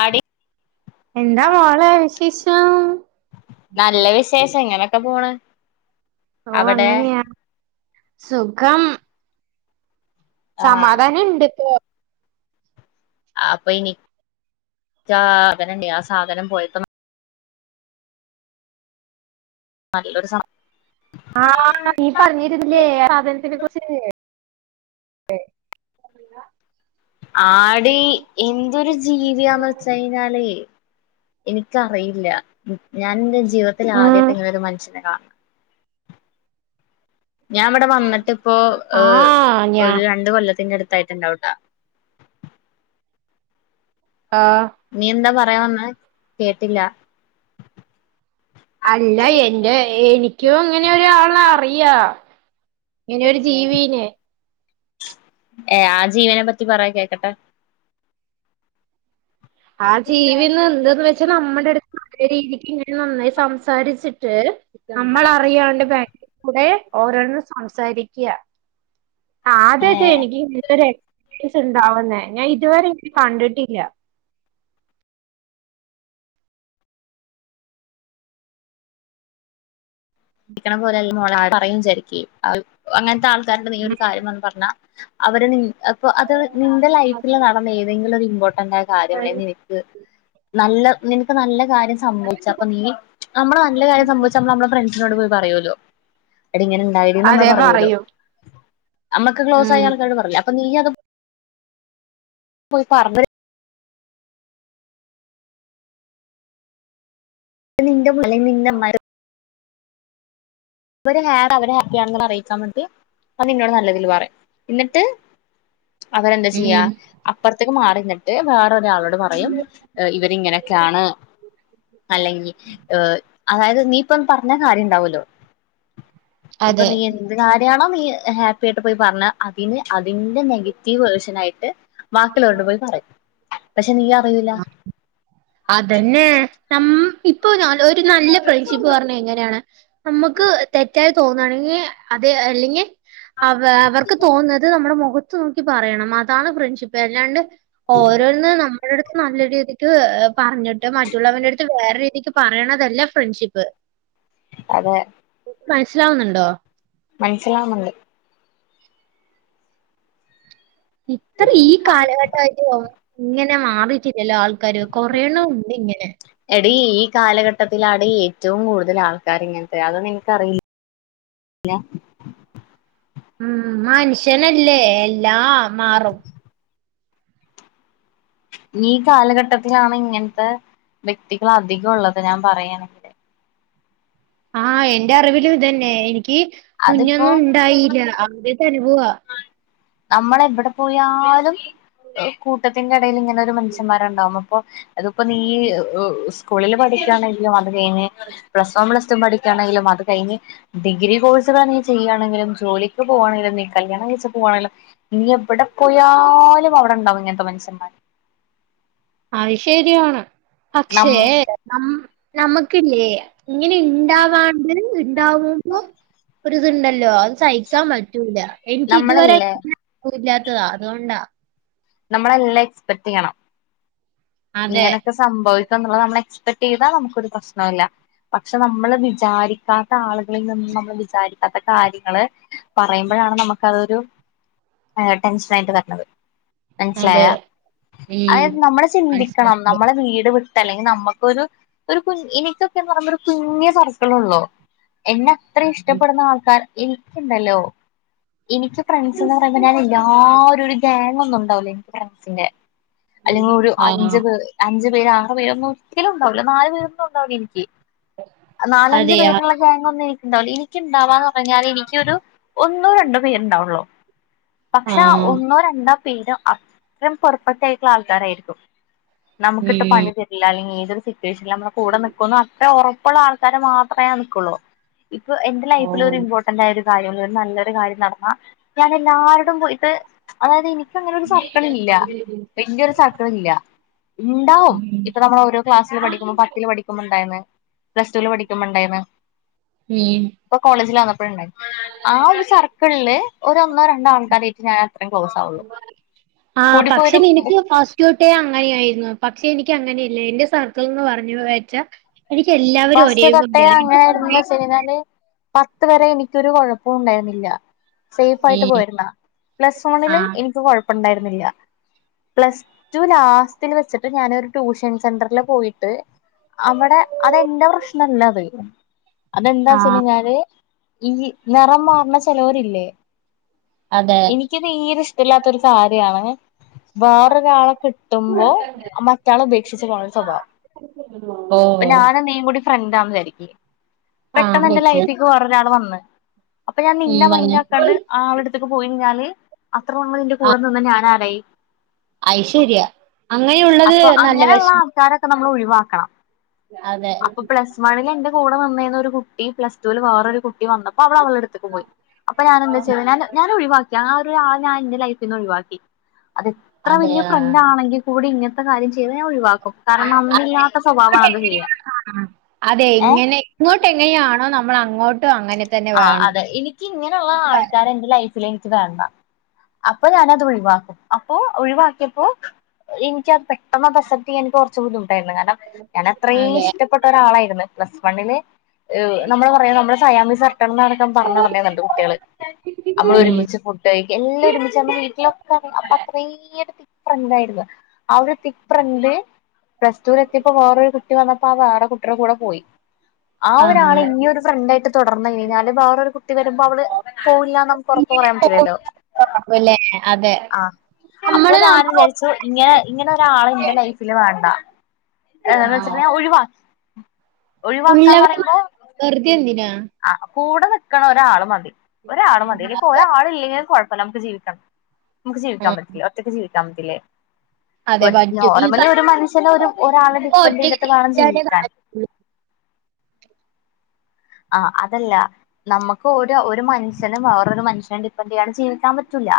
ആടി എന്താ മോളെ വിശേശം ക്ക പോണ് ഓ അവിടെ അങ്ങനെയാ സുഖം ആഹ് സമാധാനം ഇണ്ട് ഇപ്പോ അപ്പൊ ഇനി സാധനണ്ടേ ആ സാധനം പോയപ്പോ ന നല്ലൊരു ഒരു സ ആഹ് നീ പറഞ്ഞീര്ന്നില്ലേ ആ സാധനത്തിനെ കുറിച്ച് [unintelligible] ആടി എന്തൊരു ജീവിയാന്ന് വെച്ച് കഴിഞ്ഞാലേ എനിക്കറിയില്ല ഉം ഞാനെൻ്റെ ജീവിതത്തിലാദ്യായിട്ട ഉം ഇങ്ങനൊരു മനുഷ്യനെ കാണ്ണ് ഞാൻ ഇവടെ വന്നട്ടിപ്പോ ആഹ് ഞാ ഒരു രണ്ട് കൊല്ലത്തിന്റടുത് ത്തായിട്ട്ണ്ടാവുട്ടാ ആഹ് നീയെന്താ പർ പറയാൻ വന്നേ കേട്ടില്ല അല്ല എൻ്റെ എനിക്കും ഇങ്ങനെയൊരു ആളറിയാ ഇങ്ങനെയൊരു ജീവീനെ ഏ ആ ജീവീനെ പറ്റി പറയ് കേക്കട്ടെ ആ ജീവീന്നെന്ത്ന്ന് വെച്ച നമ്മടെടുത് തുവരെനിക്കിങ്ങനെ നന്നായി സംസാരിച്ചിട്ട് പേര്.. നമ്മളറിയാണ്ട് ബാക്കിക്കൂടെ ഓരോന്നും സംസാരിക്ക്യാ ഏഹ് ആദ്യായിട്ടെനിക്ക് ഇങ്ങനെത്തൊരു എക്സ്പീരിയൻസ് ഇണ്ടാവുന്നേ ഞാൻ ഇതുവരെ ഇങ്ങനെ കണ്ടിട്ടില്ല രിക്കണ പോലെല്ല മോളെ ആരും പറയും ചെരിക്കേ [inaudible] അങ്ങനത്തെ ആൾക് കാരോട് നീ ഒരു കാര്യം വന്ന് പറഞ്ഞാ അവര നീ അപ്പൊ അത് നിന്റെ ലൈഫില് നടന്ന ഏതെങ്കിലൊരു ഇമ്പോർട്ടൻ്റായ കാര്യല്ലെ നിനക്ക് നല്ല നിനക്ക് നല്ല കാര്യം സംഭവിച്ചപ്പ നീ നമ്മള് നല്ല കാര്യം സംഭവിച്ച നമ്മള് നമ്മള ഫ്രണ്ട് നോട് പോയി പറയൂല്ലോ എടീ ഇങ്ങനെ ഇണ്ടായെടീന്ന് നമ്മള് അതെ പറയൂലോ പറയൂ നമ്മക്ക് ഉം ക്ലോസായ ആൾക്കാരോട് പറല്ലേ അപ്പ നീ അത് പോയി പറഞ്ഞവര് നിൻ്റ മു [inaudible] അല്ലേ നിൻ്റമ്മായിടെ അവര് ഹാഡവര് ഹാപ്പിയാണെന്നറിയിക്കാൻ വേണ്ടി അ നിന്നോട് നല്ലതില് പറയും എന്നിട്ട് അവരെന്താ ചെയ്യ ഉം അപ്പറത്തേക്ക് മാറി ന്നട്ട് ഒരാളോട് പറയും ഇവരിങ്ങനൊക്കെയാണ് അല്ലെങ്കി അതായത് നീ ഇപ്പം പറഞ്ഞ കാര്യണ്ടാവൂല്ലോ ഇപ്പ അതെ നീയെന്ത് കാര്യാണോ നീയ് ഹാപ്പിയായിട്ട് പോയി പറഞ്ഞ അതിന് അതിന്റെ നെഗറ്റീവ് വേർഷനായിട്ട് ബാക്കിള്ളോരോട് പോയി പറയും പഷേ നീ അറിയുലാ അതന്നെ ന ഇപ്പൊ ഒരു നല്ല ഫ്രണ്ട്ഷിപ്പ് പറഞ്ഞ എങ്ങനാ ണ് നമുക്ക് തെറ്റായി തോന്നണെങ്കി അത് അല്ലെങ്കി അവ അവർക്ക് തോന്നുന്നത് നമ്മടെ മുഖ ത്തു നോക്കി പറയണം അതാണ് ഫ്രണ്ട്ഷിപ്പ് അല്ലാണ്ട് ഓരോന്ന് നമ്മടെടുത്ത് നല്ല രീതിക്ക് ഏഹ് പറഞ്ഞിട്ട് മറ്റുള്ളവന്റെടുത്ത് വേറെ രീതിക്ക് പ പറയണതല്ല ഫ്രണ്ട്ഷിപ്പ് അതെ മനസ്സിലാവ്ന്ന്ണ്ടോ മനസ്സിലാവൂന്നൊണ്ട് ഇത്ര ഈ കാലഘട്ടായിട്ട് [unintelligible] ഇങ്ങനെ മാറിട്ടി ചില ആൾക്കാര് കൊറയണം ഉണ്ട് ഇങ്ങനെ ട്ടത്തിലാണ് ഏറ്റവും കൂടുതൽ ആൾക്കാർ ഇങ്ങനത്തെ അതോ നിനക്ക്റിയില്ല ഉം മനുഷ്യനല്ലേ എ ല്ലാം മാറും. ഈ കാലഘട്ടത്തിലാണ് ഇങ്ങനത്തെ വ്യക്തികൾ അധികം ഉള്ളത് ഞാൻ പറയാനക്കെ. ആഹഹ് എന്റെ അറിവിലും ഇതന്നെ എനി ക്ക് അതിപ്പോ കുഞ്ഞൊന്നും ഉണ്ടായില്ല അവ ത്ത അനുഭവാ നമ്മള എവിടെ പോയാലും കൂട്ടത്തിന്റെ ഇടയിൽ ഇങ്ങനെ ഒരു മനുഷ്യന്മാർ ഉണ്ടാവും. ആഹ് അതിപ്പോ നീ സ്കൂളിൽ പഠിക്കുകയാണെങ്കിലും അത് കഴിഞ്ഞ് പ്ലസ് വൺ പ്ലസ് റ്റു പഠിക്കയാണെങ്കിലും അത് കഴിഞ്ഞു ഡിഗ്രി കോഴ്സുകൾ നീ ചെയ്യുകണെങ്കിലും ജോലിക്ക് പോവാണെങ്കിലും നീ കല്യാണം കൈച്ചു പോവാണെങ്കിലും നീ എവിടെ പോയാലും അവിടെ ഉണ്ടാവും ഇങ്ങനത്തെ മൻസമ്മാര് അത് ശരിയാണ് പക്ഷേ നമ്മ നം നമ്മുക്കില്ലേ ഇങ്ങനെ ഇണ്ടാവാണ്ട് ഉണ്ടാവുമ്പോ ഒര് ഇതുണ്ടല്ലോ അ സഹിക്കാൻ പറ്റൂല്ല എനിക്ക് ഇത് വരെ നമ്മളല്ലേ [unintelligible] പ്പൂല താ അതുകൊണ്ടാ നമ്മളെല്ലാ എക്സ്പെക്ട് ചെയ്യണം അതെ ഇങ്ങനെയൊക്കെ സംഭവി എന്നുള്ളത് നമ്മൾ എക്സ്പെക്ട് ചെയ്താ നമുക്കൊരു പ്രശ്നുല്ല പക്ഷെ നമ്മള് വിചാരിക്കാത്ത ആളുകളിൽ നിന്നും നമ്മൾ വിചാരിക്കാത്ത കാര്യങ്ങള് പറയുമ്പോഴാണ് നമക്ക് അതൊരു ടെൻഷനായിട്ട് വര്ണത് അതെ മനസ്സിലായാ ഉം അതായത് നമ്മള് ചിന്തിക്കണം മനസ്സിലായി നമ്മളെ വീട് വി അല്ലെങ്കിൽ നമ്മക്കൊരു കു എനിക്കൊക്കെന്ന് പറയുമ്പം ഒരു കുഞ്ഞ് സർക്ക്ളൊള്ളൂ എന്നാ ഇത്ര ഇഷ്ടപ്പെടുന്ന ആൾക്കാർ ഇനിക്ക്ണ്ടല്ലോ ഇനിക്ക് ഫ്രണ്ട്സ്ന്ന് പറയുമ്പം ഞാൻ എല്ലാരും ഒരു ഗ്യാ [unintelligible] [unintelligible] ച്ചിനെ അല്ലെങ്കിൽ ഒരു അഞ്ച് ആഹ് പേ അഞ്ചു പേരാണ് വേ ഒന്നും ഒരിക്കലും ണ്ടാവൂല നാല് പേരൊന്നും ഉണ്ടാവു എനിക്ക് നാലഞ്ച് അതെയാ പേരുള്ള ഗ്യാങ്ങൊന്നും എനി ഇണ്ടാവുല എനിക്ക്ണ്ടാവാ പറഞ്ഞാൽ എനിക്കൊരു ഒന്നോ രണ്ടോ പേരുണ്ടാവുള്ളോ പക്ഷെ ആ ആഹ് ഒന്നോ രണ്ടോ പീട അത്രം പൊറപ്പെട്ടായിട്ടുള്ള ആൾക്കാരായിരിക്കും നമുക്കിട്ട് ഉം പണി തരില്ല അല്ലെങ്കിൽ ഏതൊരു സി റ്റ്യേഷൻലും നമ്മടെ കൂടെ നിക്കുന്നു അത്ര ഒറ പ്പുള്ള ആൾക്കാരെ മാത്രേ ഞാൻ നിക്കുള്ളൂ ഇപ്പൊ എന്റെ ലൈഫിൽ ഒരു ഓഹ് ഇമ്പോർട്ടന്റ് ആയൊരു [unintelligible] നല്ലൊരു കാര്യം നടന്നാ ഞാനെല്ലാരോടും പോയിട്ട് അതായത് എനിക്കങ്ങനെ സ് സർക്കള് ഇല്ല ഉം വലിയൊരു സർക്കിള് ഇല്ല ഇണ്ടാവും ഇപ്പൊ നമ്മൾ ഓരോ ക്ലാസ്സില് പഠിക്കുമ്പോ പത്തിൽ പഠിക്കുമ്പോ ഇണ്ടായിന്ന് പ്ലസ്റ്റൂല് പഠിക്കുമ്പോ ഇണ്ടായിന്ന് ഉം ഇപ്പൊ കോളേജിൽ വ പ്പണ്ടായി ആ ഒരു സർക്കിളില് ഒര് ഒന്നോ രണ്ടോ ആൾക്കാരായിട്ട് ഞാൻ അത്രേയും ക്ലോസ് ആവുള്ളൂ ആ കൂടിപ്പോയ പക്ഷെ ഒരു നിനിക്ക് ഫസ്റ്റൊട്ടേ അങ്ങനെയായി പക്ഷെ എനിക്ക് അങ്ങനെ ഇല്ല എന്റെ സർക്ക്ൾന്ന് പറഞ്ഞ് വെച്ചാ എനിക്ക് എല്ലാവരും ഫസ്റ്റ് ഒരേ തൊട്ടേ പോലെയാണ് അങ്ങനെ എനിക്ക് കുറെ ആയിരുന്നൊയ്ച്ച്കഴിഞ്ഞാല് പത്ത് വരെ എനിക്കൊരു കൊഴപ്പും ഉണ്ടായിരുന്നില്ല സേഫ് ആയിട്ട് ഉം പോയിരുന്ന പ്ലസ് വണിലും ആഹ് എനിക്ക് കൊഴ ണ്ടായിരുന്നില്ല പ്ലസ് ടു ലാസ്റ് വെച്ചിട്ട് ഞാനരു ട്യൂഷൻ സെന്ററിില് പോയിട്ട് അവിടെ അതെന്റെ പ്രശ്നല്ലത് അതെന്താ വെച്ചു ആഹ് കഴിഞ്ഞാല് ഈ നിറം മാറണ ചിലവരില്ലേ അതെ എനിക്ക് തീരെ ഇഷ്ടല്ലാത്ത ത്തൊരു സാരിയാണ് വേറൊരാളെ കിട്ടുമ്പോ മറ്റാളെ ഉപേക്ഷിച്ചു പോണ സ്വഭാവം പിന്നെ ഓഹ് ഞാനും നീയും കൂടി രണ്ടാമത്തായിരിക്കും ആഹ് പെട്ടെന്ന് എന്റെ വിളിച്ച് ലൈഫിക്ക് വേറേ ഒരാൾ വന്നു [inaudible] അപ്പൊ ഞാൻ ഉം നിന്റെ പറഞ്ഞോ മൈൻഡ്ആക്കാണ്ട് അളടുത്ത് പോയി കഴിഞ്ഞാല് അത്ര നമ്മൾ എന്റെ കൂടെ നിന്ന് ഞാനാരായി അതുശരിയ അങ്ങനെയുള്ളത് അപ്പൊ നല്ല അങ്ങനെയുള്ള വിഷമം ആൾക്കാരൊക്കെ നമ്മൾ ഒഴിവാക്കണം അപ്പൊ പ്ലസ് വണില് എന്ത്‌ കൂടെ വന്ന്‌ നിന്നൊരു കുട്ടി പ്ലസ് റ്റ വേറൊരു കുട്ടി വന്നപ്പോ അവൾ അവളടുത്തേക്ക് പോയി അപ്പൊ ഞാൻ എന്താ വെച്ചുന്ന്‌ കഴിഞ്ഞാൽ ഞാൻ ഒഴിവാക്കി രാ ഞാൻ എന്റെ ലൈഫിൽന്ന് ഒഴിവാക്കി അത് അത്ര അതെ വലിയ ഫ്രണ്ട് ആണെങ്കിൽ കൂടി ഇങ്ങനത്തെ കാര്യം ചെയ്താൽ ഞാൻ ഒഴിവാക്കും കാരണം നന്മ ഇല്ലാത്ത സ്വഭാവം ആണ് ആൾടെ കയ്യിൽ ആഹ് അതെ ഇങ്ങനെ ഇങ്ങോട്ട് എങ്ങനെയാണോ നമ്മ നമ്മൾ അങ്ങോട്ട് ആഹ് അതെ എനിക്ക് ഇങ്ങനെയുള്ള ആൾക്കാര് എന്റെ ലൈഫിൽ എനിക്ക് വേണ്ട അപ്പൊ ഞാനത് ഒഴിവാക്കും അപ്പൊ ഒഴിവാക്കിയപ്പോ എനിക്കാ പെട്ടെന്ന് പ്രസക്തി എനിക്ക് കുറച്ചു കൂടി ആയില്ല കാരണം ഞാൻ അത്രയും അതെ ഇഷ്ടപ്പെട്ട ഒരാളായിരുന്നു പ്ലസ് കണ്ണില് ഉം നമ്മള് പറയാ നമ്മൾ സയാമിസ് ഇരട്ട നടക്കം പറഞ്ഞു നടക്കാ കുട്ടികള് നമ്മള് ഉം ഒരുമിച്ച് ഫുടഡ് കഴിക്ക എല്ലാം ഒരുമിച്ച് നമ്മ വീട്ടിലൊക്കെ അപ്പൊ അത്രയും ഫ്രണ്ടായിരുന്നു ആഹ് ഒരു തിക് ഫ്രണ്ട് പ്ലസ് ടുൽ എത്തിയപ്പോ വേറൊരു കുട്ടി വന്നപ്പോ ആഹ് വേറെ കുട്ടറേ കൂടെ പോയി ആഹ് ഒരാളെ ഇനി ഒരു ഫ്രണ്ട് ആായിട്ട് തുടർ ന്ന് കഴിഞ്ഞ്കഴിഞ്ഞാലും വേറരു കുട്ടി വരുമ്പോ അവള് പോവില്ലന്ന് നമുക്ക് ഉറപ്പ് പറയാൻ പറ്റില്ലല്ലോ ല്ലേ അതെ ആഹ്, അപ്പൊ നമ്മള് ഞാനും നമ്മ വിചാരിച്ചു ഇങ്ങനെ, ഇങ്ങനെ ഒരാള് എന്റെ ലൈഫില് വേണ്ട [unintelligible] ഒഴിവാ ഉള്ളവന് വെറുതെ എന്തിനാ ആണോ കൂടെ നിക്കണ ഒരാള് മതി ഒരാള് മതിയല്ലേ ഇപ്പൊ ഒരാള് ഇല്ലെങ്കിലും കൊഴ [unintelligible] നമുക്ക് ജീവിക്ക നമുക്ക് ജീവിക്കാൻ ആഹ് പറ്റില്ല ഒറ്റക്ക് ജീവി [unintelligible] അതെ ഒരു പറ്റും ഈ നോർമലി ഒരു മനുഷ്യന് ഒരു ഒരാളെ കാലത്ത്പ്പോ ഡിപ്പെൻഡ് ഒറ്റക്ക് ചെയ്തിട്ട് വേണം ജീവിച്ചാലേ ജീവിക്കാൻ കാര്യള്ളൂ ആഹ് അതല്ല നമ്മക്ക് ഒരോ, ഒരു മനുഷ്യനും വേറൊരു മനുഷ്യനെ ഡിപ്പെന്റ് ചെയ്യാണ്ട് ജീവിക്കാൻ പറ്റൂല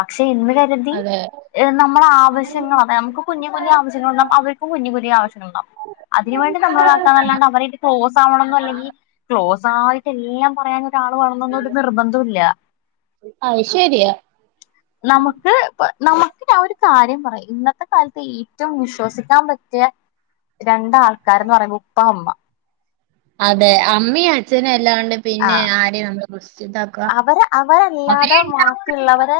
പക്ഷ് [unintelligible] എന്ന് കരുതി അതെ ഏഹ് നമ്മള ആവശ്യങ്ങൾ [unintelligible] നമുക്കും കുഞ്ഞു കുഞ്ഞു ആവശ്യങ്ങൾ [unintelligible] അവർക്കും കുഞ്ഞു പുതിയ ആവശ്യങ്ങൾ ഉണ്ടാവും അതിന് വേണ്ടി നമ്മള് [unintelligible] അല്ലാണ്ട് അവരെ ഇട്ടിട്ട് ക്ലോസ് ആവണം എന്ന് അല്ലെങ്കി ക്ലോസായിട്ട് എല്ലാം പറയാഞ്ഞു [unintelligible] വേണന്നൊന്നും ഒരു നിർബന്ധോം ഇല്ല അത് ശരിയാ നമുക്ക് ഇപ്പ നമുക്ക്ഞ ഒരു കാര്യം പറയായും ഇന്നത്തെ കാലത്ത് ഏറ്റവും വിശ്വസിക്കാൻ പറ്റിയ രണ്ടാൾക്കാരന്ന് പറയുമ്പോ ഉപ്പ അമ്മ അതെ അമ്മയും അച്ഛനും അല്ലാണ്ട് പിന്നെ ആരെയ നമ്മള്- കുറിച്ചിതാക്ക അവരെ അവരല്ലാതെ അവര് മാ- ഉള്ളവരെ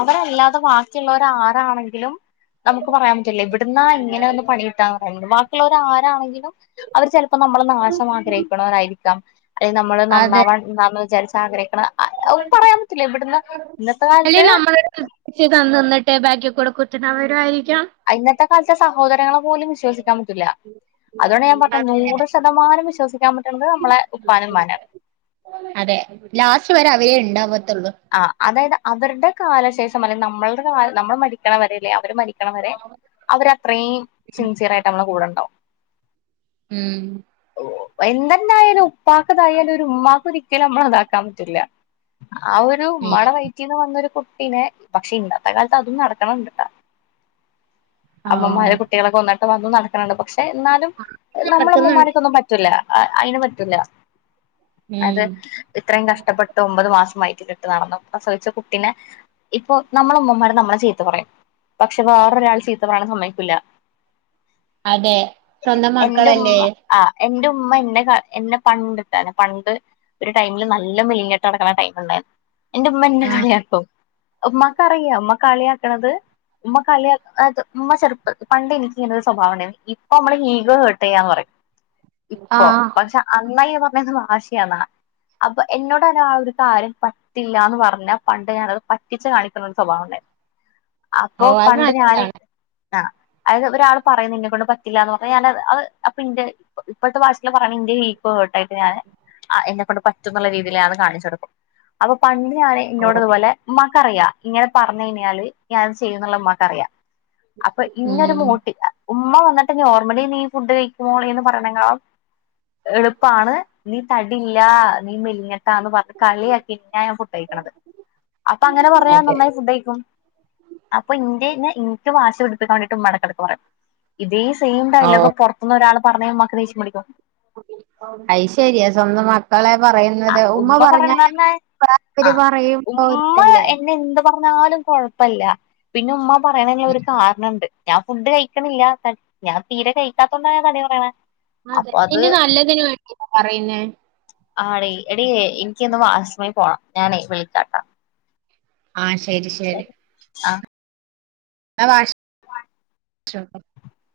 അവരല്ലാതെ ബാക്കിയുള്ളവർ ആരാണെങ്കിലും- നമുക്ക് പറയാൻ പറ്റില്ല എവിടുന്നാ എങ്ങനെയാ ഒന്ന് പണി കിട്ടാന്ന് പറയാൻ ബാക്കിയുള്ളവർക്- ഇപ്പൊ ആരാണെങ്കിലും അവര് ചെലപ്പോ- ഇപ്പൊ നമ്മള് നാശം ആഗ്രഹിക്കണവായിരിക്കും ഗം [unintelligible] അല്ലെ നമ്മള് അതെ നന്നാവവണ്ടന്ന് വിചാരിച്ചിട്ടില്ല അതെ പറയാൻ പറ്റില്ല ഇവിടുന്ന് ഇന്നത്തെ കാലത്ത്- േ ബാഗി കൊടുക്കത്തുന്നവരരിക്കും [unintelligible] ആ ഇന്നത്തെ കാലത്തെ സഹോദരങ്ങളെ പോലും വിശ്വസിക്കാൻ പറ്റില്ല അതുകൊണ്ട് ഞാൻ പറഞ്ഞ നൂറ് ശതമാനം വിശ്വ [unintelligible] അതെ ലാസ്റ്റ് വരെ അവരെ ഇണ്ടാക ആ അതായത് അവരുടെ കാലശേഷം അല്ലെ നമ്മളുടെ കാല നമ്മള് മരിക്കണവരല്ലേ അവര് മരി ക്കണ വരെ അവരത്രയും സിൻസിയർ ആയിട്ട് നമ്മെളെ കൂടെ ഇ ണ്ടാവും ഉം എന്തന്നെയാലും ഉപ്പക്ക്തായാലും ഒരു ഉമ്മാക്ക് ഒരിക്കലും നമ്മളെതാക്കാൻ പറ്റൂല. ആ ഒരു ഉമ്മടെ വൈറ്റിന്ന് വന്നൊരു കു ട്ടിനെ പക്ഷെ ഇന്നത്തെ കാലത്ത് അതും നടക്കാണെണ്ടാട്ടാ ഉം അമ്മമാരെ കുട്ടികളൊക്കെ കൊന്ന പ്പ അതും നടക്കാണെണ്ട് പക്ഷ എന്നാലും നമ്മളെ നടക്കുന്നുണ്ട് ഉമ്മമാര്ക്കൊന്നും പറ്റൂല. അ അയിന് പറ്റൂല. അത് ഉം ഇത്രയും കഷ്ടപ്പെട്ട് ഒമ്പത് മാസംമായി പ്പെട്ടു നടന്ന പ്രസവിച്ച കുട്ടിനെ ഇപ്പൊ നമ്മള് ഉമ്മമാര് നമ്മളെ ചീത്ത പറയും- പക്ഷെ വേറൊരാൾ ചീത്ത പറയാണെ സമ്മയി ക്കൂല്ല- അതെ സ്വന്തം മക്കളല്ലേ? ഉമ്മ ആ എന്റെ ഉമ്മ ഇന്നെ ക എന്നെ പണ്ട്ട്ട് പണ്ട് ഒരു ടൈമില് നല്ല മെലിഞ്ഞിട്ട് നടക്കണ ടൈം ണ്ടായിരുന്നു എന്റെ ഉമ്മന്നെ കളിയാക്കും- ഉമ്മക്ക്റിയാം ഉമ്മ കളിയാക്കണത് ഉമ്മ കളിയ ഉമ്മ ചെറുപ്പ പണ്ട് എനിക്ക് ഇങ്ങനെ ഒരു സ്വഭാവണ്ടായി- ഇപ്പൊ നമ്മള് ഹീഗോ ഹെർട്ട്യാന്ന് പറയും- ഇപ്പൊ ആഹ് പക്ഷെ അന്നയ് ണ്ണേത് വാശിയാന്നാ അപ്പൊ എന്നോട് ഒരാള് ഒരു കാര്യം പറ പറ്റില്ലന്ന് പറഞ്ഞാ പണ്ട് ഞാനത് പറ്റിച്ച് കാണിക്കുന്നൊരു സ്വഭാവം ഒണ്ടാ അപ്പൊ ഓ അത് പണ്ട് ഞാന് നല്ലതാണ് ആ അത് ഒരാള് പറയും നിന്നെ കൊണ്ട് പറ്റില്ല എന്ന് പറഞ്ഞാ ഞാൻ അത് അത് അപ്പൊ ഇന്റെ ഇപ്പോഴത്തെ ഭാഷേല് പറയണ ഇന്റെ ഇ ഗോഹർട്ടായിട്ട് ഞാന് ആ എന്നെ കൊണ്ട് പറ്റുന്നുള്ള രീതിയിലത് കാണിച്ചൊടുക്കും- അപ്പ പണ്ട്- ഞാന് ഇന്നോട് ഇതുപോലെ മ്മ ക്കറിയാം ഇങ്ങനെ പറഞ്ഞു കഴിഞ്ഞാല് ഞാൻ ചെയ്യുന്നുള്ളത് ഉമ്മാക്ക് അറിയാം അപ്പ ഇന്നൊരു ഉം മോട്ടില്ല ഉമ്മ വന്നിട്ട് നോർമലി നീ ഫുഡ് കഴിക്കുമോളെന്ന് പറയണെകാളും എളുപ്പാണ് നീ തടില്ലാ നീ മെലിഞ്ഞിട്ടാന്ന് പറഞ്ഞ് കളിയാ പിന്നാ ഞാ ഫുഡ് കഴിക്കണത്. അപ്പൊ അങ്ങനെ പറഞ്ഞാ അതെ നന്നായി ഫുഡ് കയിക്കും അപ്പൊ ഇന്റെന്നെ ഇനിക്ക് വാ ശിപിടിപ്പിക്കൻ വേണ്ടിട്ട് ഉമ്മാനെ കടക്ക്പറയും ഇതേ സെയിം ഓ ഡയലോഗ് പുറത്തുന്നൊരാള് പറഞ്ഞമ്മാക്ക് ദേഷ്യം പിടിക്കും അയ് ശരിയാ സ്വന്തം മക്കളെ പറയുന്നത് ഉമ്മ പറയണന്ന് പറഞ്ഞാലും പറഞ്ഞാ ആ [unintelligible] ഉമ്മ തല്ലേ എന്നെ എന്ത് പറഞ്ഞാലും കുഴപ്പല്ല പിന്നെ ഉമ്മ പറയണെന് ഒരു കാരണൊണ്ട് ഞാൻ ഫുഡ് കഴിക്കണില്ല താ ഞാൻ തീരെ കഴിക്കാത്തൊണ്ടാണ് തടി കൊറയണെ അതെ ന്റെ നല്ലതിനുവേണ്ടി പറയുന്നേ ആടി എടിയെ എനിക്കൊന്ന് വാഷ്റൂമിൽ പോണം ഞാനേ വിളിക്കാട്ടാ. ആ ശരി ശരി ആ അ വാഷ് [unintelligible]